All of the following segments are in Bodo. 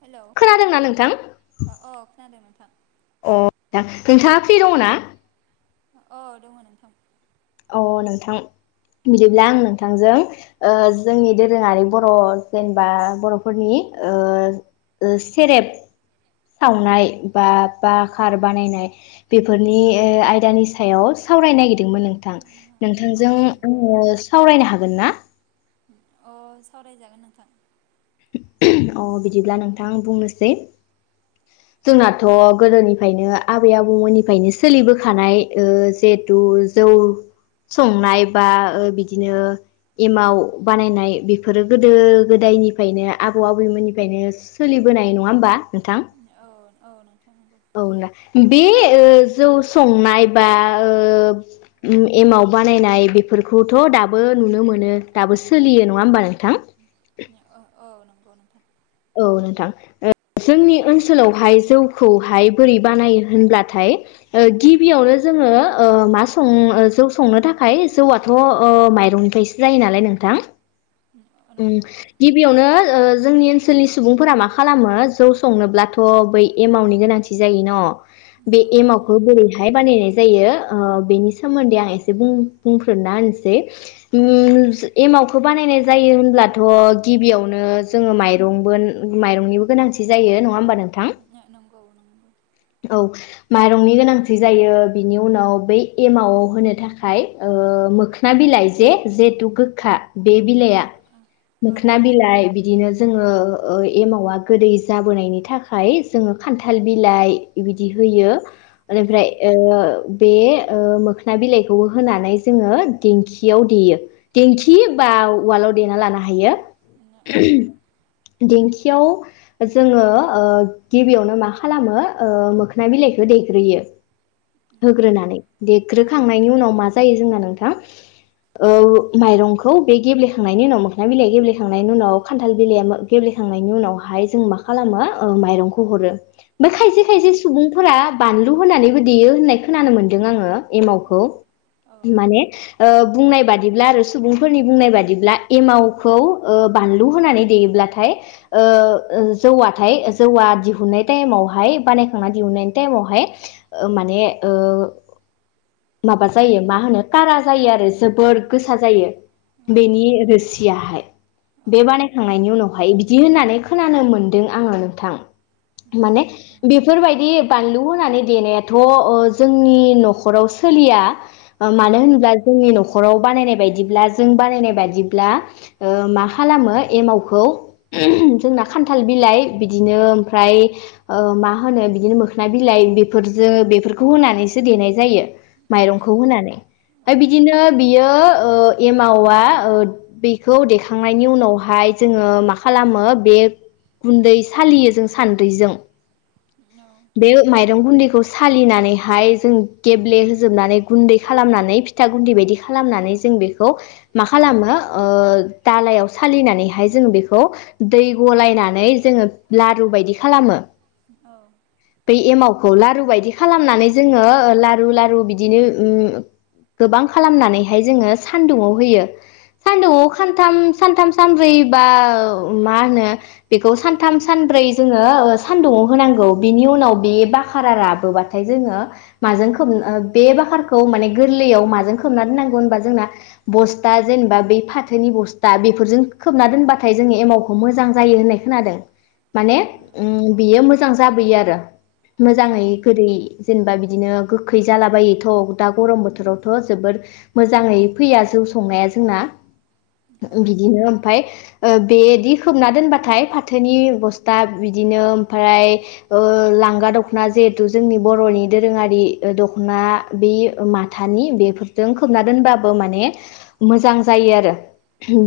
हेलौ अ खोनादोंना नोंथां खोनादों नोंथां अ [unintelligible] नोंथाङा फ्रि दङ ना औ दङ नोंथां अ नोंथां बिदिब्ला आं नोंथांजों ओ-जोंनि दोरोङारि बर जेनेबा बर फोरनि ओ-ओ-सेरेब सावनाय बा बाखार बानायनाय बेफोरनि आयदानि सायाव सावरायनो नागिरदोंमोन नोंथां। औ नोंथांजों नोंथां आङो सावरायनो हा गोन ना अ सावरायजागोन नोंथां। अ बिदिब्ला नोंथां बुंनोसै जोंनाथ गोदोनिफ्रायनो आबै आबौमोननिफ्रायनो सोलिबोखानाय ओ-जिहेथु जौ संनाय बा ओ-बिदिनो एमाव बानायनाय बेफोरो गोदो गोदायनि ओमफ्रायनो आबौ आबैमोननिफ्रायनो सोलिबोनाय नङा होमबा नोंथां? औ औ नोंथां नंगौ [inaudible] बे जौ संनाय बा ओ-ओ-एमाव बानायनाय बेफोरखौथ दाबो नुनो मोनो दाबो सोलियो नङा होमबा नोंथां? [inaudible] औ नंगौ नोंथां औ नोंथां ओ जोंनि ओनसोलावहाय जौखौहाय बोरै बानायो होनब्लाथाय ओ गिबियावनो जोङो ओ मा सं ओ जौ संनो थाखाय जौआथ ओ माइरंनिफ्रायसो जायोनालाय नोंथां ओम नंगौ गिबियावनो ओ जोंनि ओनसोलनि सुबुंफोरा मा खालामो जौ संनोब्लाथ बै एमावनि गोनांथि जायो न बे औ एमावखौ नंगौ बोरैहाय बानायनाय जायो ओ बेनि सोमोन्दै आं एसे बुं-बुंफोरोना होनसै ओम-एमावखौ बानायनाय जायो होनब्लाथ' गिबियावनो जोङो माइरंबो माइरंनिबो गोनांथि जायो नङा होमबा नों औ [unintelligible] माइरंनि गोनांथि जायो बिनि उनाव बै एमावआव होनो थाखाय ओ-मोखोना बिलाइ जे जहेथु गोखा बे औ बिलाइ औ मोखोना बिलाइ बिदिनो जोङो ओ एमावा गोदै जाबोनायनि थाखाय जोङो खान्थाल बिलाइ इबिदि होयो नंगौ औ औ एनिफ्राय ओ बे ओ मोखोना बिलाइखौ होनानै जोङो देंखियाव देयो देंखि बा उवालाव देना लानो हायो औ [unintelligible] देंखियाव जोङो ओ गिबियावनो मा खालामो ओ मोखोना बिलाइखौ देग्रोयो होग्रोनानै देग्रोखांनायनि उनाव मा जायो जोंना नोंथां ओ माइरंखौ बे गेब्ले खांनायनि उनाव मोखना बिलाइया गेबेखांनायनि उनाव खान्थाल बिलाइ मो गेबेखांनायनि उनावहाय जों मा खालामो ओ माइरंखौ हरो। बे खायसे खायसे सुबुंफोरा बानलु होनानैबो देयो होननाय खोनानो मोन्दों आङो। एमावखौ माने ओ बुंनाय बादिब्ला आरो सुबुंफोरनि बुंनाय बादि बिदिब्ला एमावखौ ओ बानलु होनानै देयोब्लाथाय ओ जौवाथाय जौवा दिहुनाय टाइमावहाय बानायखांनानै दिहुनाय टाइमावहाय ओ माने ओ माबा जायो मा होनो कारा जायो आरो जोबोर गोसा जायो। बेनि रोसियाहाय बे बानायखांनायनि उनावहाय बिदि होननानै खोनानो मोनदों आङो नोंथां माने बेफोरबायदि बानलु होनानै देनायाथ' ओ जोंनि न'खराव सोलिया ओ मानो होनब्ला जोंनि न'खराव बानायनाय बायदिब्ला जों बानायनाय बादिब्ला ओ मा खालामो एमावखौ [unintelligible] जोंना खान्थाल बिलाइ बिदिनो ओमफ्राय ओ मा होनो बिदिनो मोखोना बिलाइ बेफोरजो बेफोरखौ होनानैसो देनाय जायो माइरंखौ होनानै मफ्राय बिदिनो बियो ओ मावा ओ बेखौ देखांनायनि उनावहाय जोङो मा खालामो बे गुन्दै सालियो जों सान्द्रिजों। बेयो माइरं गुन्दै खौ सालिनानैहाय जों गेब्ले होजोबनानै गुन्दै खालामनानै फिथा गुन्दै बायदि खालामनानै जों बेख खौ मा खालामो ओ दालायाव सालिनानैहाय जों बेखौ दै गलायनानै जोङो लारु बायदि खालामो। औ खौ लारु बायदि खालामनानै जोङो ओ लारु लारु बिदिनो उम गोबां खालामनानैहाय जोङो सानदुुङाव होयो सानदुङाव खानथाम सानथाम सानब्रै बा मा होनो बेखौ सानथाम सानब्रै जोङो ओ सानदुङाव होनांगौ बिनि उनाव बे बाखारा राबोबाथाय जोङो माजों खोब ओ बे बाखारखौ माने गोरलैयाव माजों खोबना दोननांगौ होनबा जोंना बस्था जेनेबा बै फाथोनि बस्था बेफोरजों खोबना दोनबाथाय जोङो एमावखौ मोजां जायो होननाय खोनादों औ माने औ ओम बेयो मोजां जाबोयो आरो औ मोजाङै गोदै जेनेबा बि बिदिनो गोखै जालाबायोथ दा गरम बोथोरावथ जोबोर मोजाङै फैया जौ संनाया जोंना औ बिदिनो ओमफाय बेदि खोबना दोनबाथाय फाथोनि बस्था बिदिनो ओमफ्राय ओ लांगा दखना जिहेथु जोंनि बरनि दोरोङारि दखना बे माथानि बेफोरजों खोबना दोनबा बो माने मोजां जायो आरो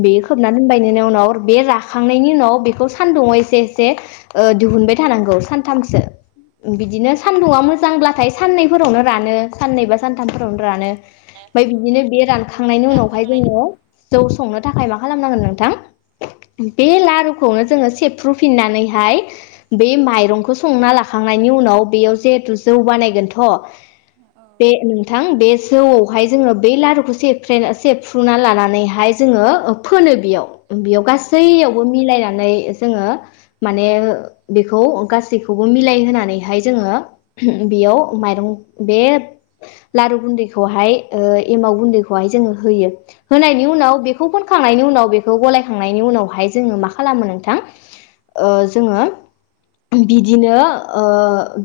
बे औ खोबना दोनबायनोनि उनाव र बे राखांनायनि उनाव बेखौ सान्दुङाव एसे एसे ओ दिहुनबाय थानांगौ सानथामसो बिदिनो सान्दुङा मोजांब्लाथाय साननैफोरावनो रानो साननै बा सानथामफोरावनो रानो मफाय बिदिनो बे रानखांनायनि उनावहाय रानखांनायनि जोङो जौ संनो थाखाय मा खालामनांगोन नोंथां बे लारुखौनो जोङो सेबफ्रुफिननानैहाय बे माइरंखौ संना लाखांनायनि उनाव बेयाव जिहेथु जौ बानायगोनथ औ बे नोंथां बे जौआवहाय जोङो बे लारु सेबफ्रेना सेबफ्रुना लानानैहाय जोङो ओ फोनो बेयाव बेयाव गासै औ सैयावबो मिलायनानै जोङो माने बेखौ गासैखौबो मिलाय होनानै हाय जोङो [unintelligible] बेयाव माइरं बे लारु गुनदैखौ हाय ओ एमाव गुनदै हाय जोङो होयो होनायनि उनाव औ बेखौ फोनखांनायनि उनाव बे खौ गलायखांनायनि उनावहाय जोङो मा खालामो नोंथां ओ जोङो बिदिनो ओ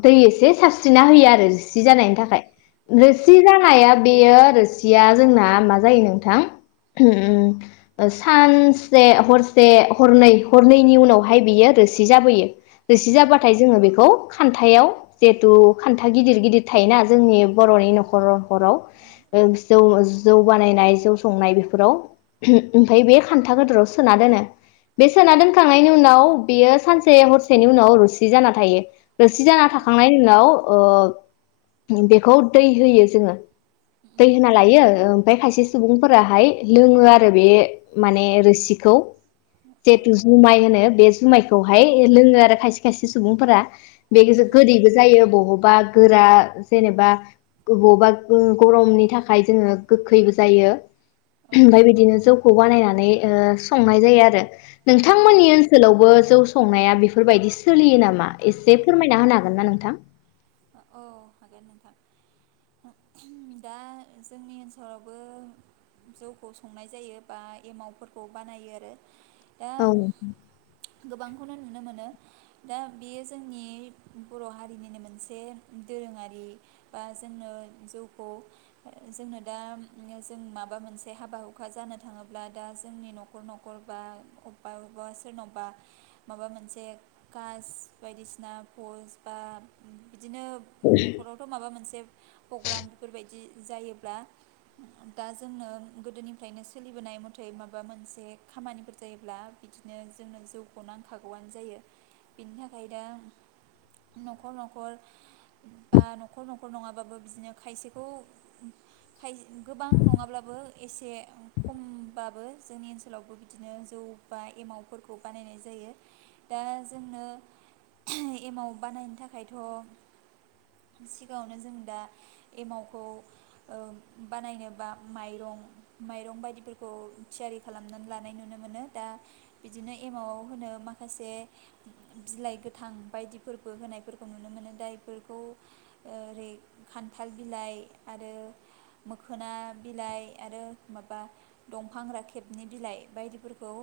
दै एसे सारस्रिना होयो आरो रोसि जानायनि थाखाय रोसि जानाया बेयो रोसिया जोंना मा जायो नोंथां ओम ओ सानसे हरसे हरनै हरनैनि उनावहाय बियो रोसि जाबोयो रोसि जाबाथाय औ जोङो बेखौ खान्थायाव जिहेथु खान्था गिदिर गिदिर थायोना जोंनि बरनि नखर नखराव ओ जौ बानायनाय जौ संनाय बेफोराव [unintelligible] ओमफ्राय बे खान्था गोदोराव सोना दोनो बे सोना दोनखांनायनि उनाव बेयो सानसे हरसेनि उनाव रुसि जाना थायो। रोसि जाना थाखांनायनि उनाव अ बेखौ दै होयो जोङो दै होना लायो ओ खायसे सुबुंफोराहाय लोङो आरो बे माने रोसिखौ जेतु जुमाय होनो बे जुमायखौहाय लोङो आरो खायसे खायसे सुबुंफोरा बे गोजो गोदैबो जायो बहबा गोरा जेनेबा गोबावबा गरमनि थाखाय जोङो गोखैबो जायो फाय बिदिनो जौखौ बानायनानै नै ओ संनाय जायो आरो औ औ नोंथांमोननि ओनसोलावबो जौ स संनाया बेफोरबायदि सोलियो नामा एसे फोरमायना होनो हागोन ना नोंथां हागोन नोंथां दा जोंनि ओनसोलावबो जौखौ संनाय जायो बा एमावफोरखौ बानायो आरो औ खौनो नुनो मोनो दा बेयो जोंनि बर हारिनिनो मोनसे दोरोङारि बा जोंनो जौखौ जोंनो दा जों माबा मोनसे हाबा हुखा जानो थाङोब्ला दा जोंनि नखर नखर बा अबेबा अबेबा सोरनावबा माबा मोनसे कास बायदिसिना पस्ट बा उम बिदिनो नखरावथ माबा मोनसे पग्राम बेफोरबायदि जायोब्ला दा जोंनो गोदोनिफ्रायनो सोलिबोनाय मथे माबा मोनसे खामानिफोर जायोब्ला बिदिनो जोंनो जौखौ नांखागौआनो जायो बेनि था उमफ्राय दा नखर नखर बा नखर नखर नङाबाबो बिदिनो खायसेखौ खाय गोबां नङाब्लाबो एसे खमबाबो जोंनि ओनसोलावबो बिदिनो जौ बा एमावफोरखौ बानायनाय जायो दा जोंनो एमाव बानायनो थाखायथ सिगाङावनो जों दा एमावखौ बानायनोबा माइरं माइरं बायदिफोरखौ थियारि खालामनानै लानाय नुनो मोनो दा बिदिनो एमावआव होनो माखासे बिलाइ गोथां बायदिफोरबो होनायफोरखौ नुनो मोनो दा बेफोरखौ ओरै खान्थाल बिलाइ आरो मोखोना बिलाइ आरो माबा दंफां राखेबनि बिलाइ बायदिफोरखौ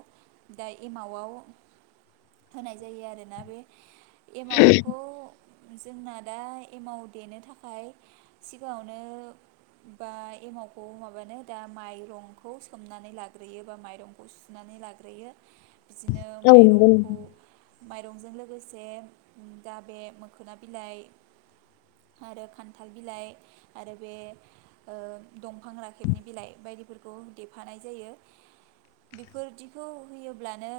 दा एमावआव होनाय जायो आरो ना बे एमावखौ जोंना दा एमाव देनो थाखाय सिगाङावनो बा एमावखौ माबानो दा माइरंखौ सोमनानै लाग्रोयो बा माइरंखौ सुनानै लाग्रोयो बिदिनो औ नंगौ माइरंखौ नोंथां माइरंजों लोगोसे दा बे मोखोना बिलाइ आरो खान्थाल बिलाइ आरो बे ओ दंफां राखेबनि बिलाइ बायदिफोरखौ देफानाय जायो बेफोरदिखौ होयोब्लानो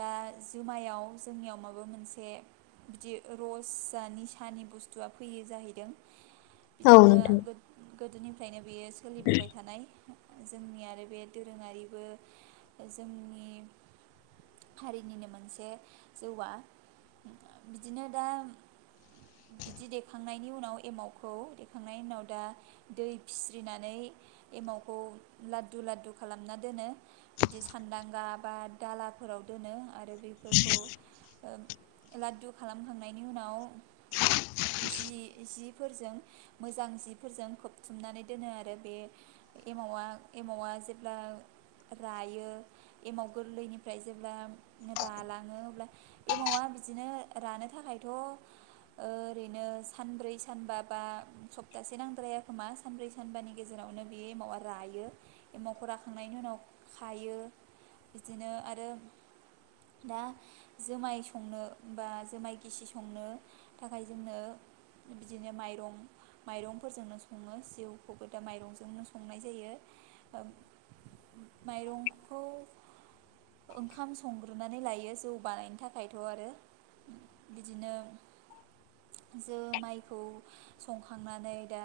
दा जुमायाव जोंनियाव माबा मोनसे बिदि रस जा निसानि बुस्थुआ फैयो जाहैदों औ बिदिनो नोंथां गोद-गोदोनिफ्रायनो बेयो सोलिबोबाय थानाय जोंनि आरो बे दोरोङारिबो जोंनि हारिनिनो मोनसे जौवआ बिदिनो दा बिदि देखांनायनि उनाव एमावखौ देखांनायनि उनाव दा दै फिस्रिनानै एमावखौ लादु लादु खालामना दोनो बिदि सानदांगा बा दालाफोराव दोनो आरो बेफोरखौ ओ लादु खालामखांनायनि उनाव जि-जिफोरजों मोजां जिफोरजों खोबथुमनानै दोनो आरो बे एमावा एमावा जेब्ला रायो एमाव गोरलैनिफ्राय जेब्ला रालाङो अब्ला एमावा बिदिनो रानो थाखायथ ओरैनो सानब्रै सानबा बा सप्तासे नांद्राया खोमा सानब्रै सानबानि गेजेरावनो बे एमावा रायो एमावखौ राखांनायनि उनाव खायो बिदिनो आरो दा जोमाय संनो बा जोमाय गिसि संनो थाखाय जोंनो बिदिनो माइरं माइरंफोरजोंनो सङो सिवखौबो दा माइरंजोंनो संनाय जायो ओ माइरंखौ ओंखाम संग्रोनानै लायो जौ बानायनो थाखायथ आरो बिदिनो जोमायखौ संखांनानै दा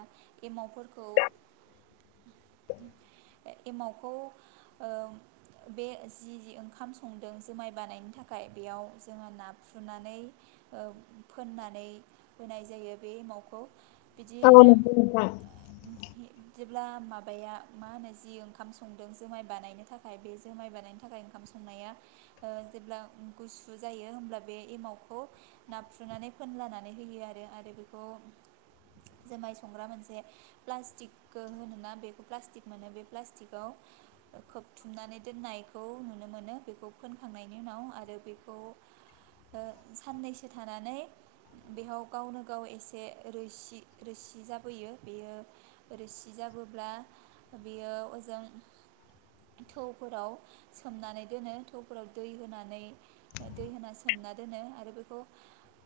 एमावफोरखौ एमावखौ ओ बे जि जि ओंखाम संदों जोमाय बानायनो थाखाय खाय बेयाव जोङो नाफ्रुनानै ओ फोननानै होनाय जायो बे एमावखौ बिदि [unintelligible] जेब्ला माबाया मा होनो जि ओंखाम संदों जुमाय बानायनो थाखाय बे जुमाय बानायनो थाखाय ओंखाम संनाया ओ जेब्ला गुसु जायो होनब्ला बे एमावखौ नाफ्रुनानै फोनलानानै होयो आरो आरो बेखौ जोमाय संग्रा मोनसे प्लास्टिक होनोना बेखौ प्लास्टिक मोनो बे प्लास्टिकआव खोबथुमनानै दोननायखौ नुनो मोनो बेखौ फोनखांनायनि उनाव आरो आरो बेखौ ओ साननैसो थानानै बेहाव गावनो गाव एसे रोसि रोसि जाबोयो बेयो रोसि जाबोब्ला बेयो ओजों थौफोराव सोमनानै दोनो थौफोराव दै होनानै दै होना सोमना दोनो आरो बेखौ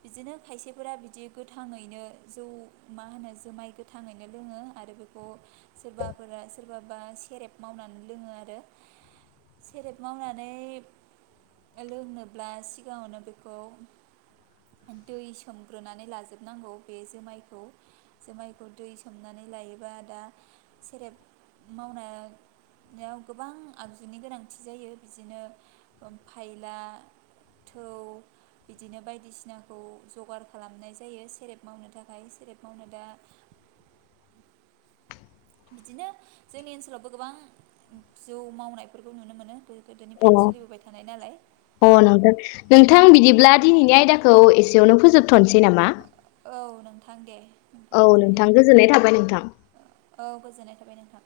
बिदिनो खायसेफोरा बिदि गोथाङैनो जौ मा होनो जुमाय गोथाङैनो लोङो आरो बेखौ सोरबाफोरा सोरबा बा सेरेब मावनानै लोङो आरो सेरेब मावनानै लोंनोब्ला सिगाङावनो बेखौ दै सोमग्रोनानै लाजोबनांगौ बे जोमायखौ जोमायखौ दै सोमनानै लायोबा दा सेरेब मावनायाव गोबां आगजुनि गोनांथि जायो बिदिनो ओ फायला थौ बिदिनो बायदिसिनाखौ जगार खालामनाय जायो सेरेब मावनो थाखाय सेरेब मावनो दा बिदिनो जोंनि ओनसोलावबो गोबां जौ मावनायफोरखौ नुनो मोनो अ गोदोनिफ्रायनो सोलिबोबाय थानाय नालाय अ औ नोंथां नोंथां बिदिब्ला दिनैनि आयदाखौ एसे [unintelligible] फोजोब थननोसै नामा थां दे औ नोंथां गोजोननाय थाबाय नोंथां औ गोजोननाय थाबाय नोंथां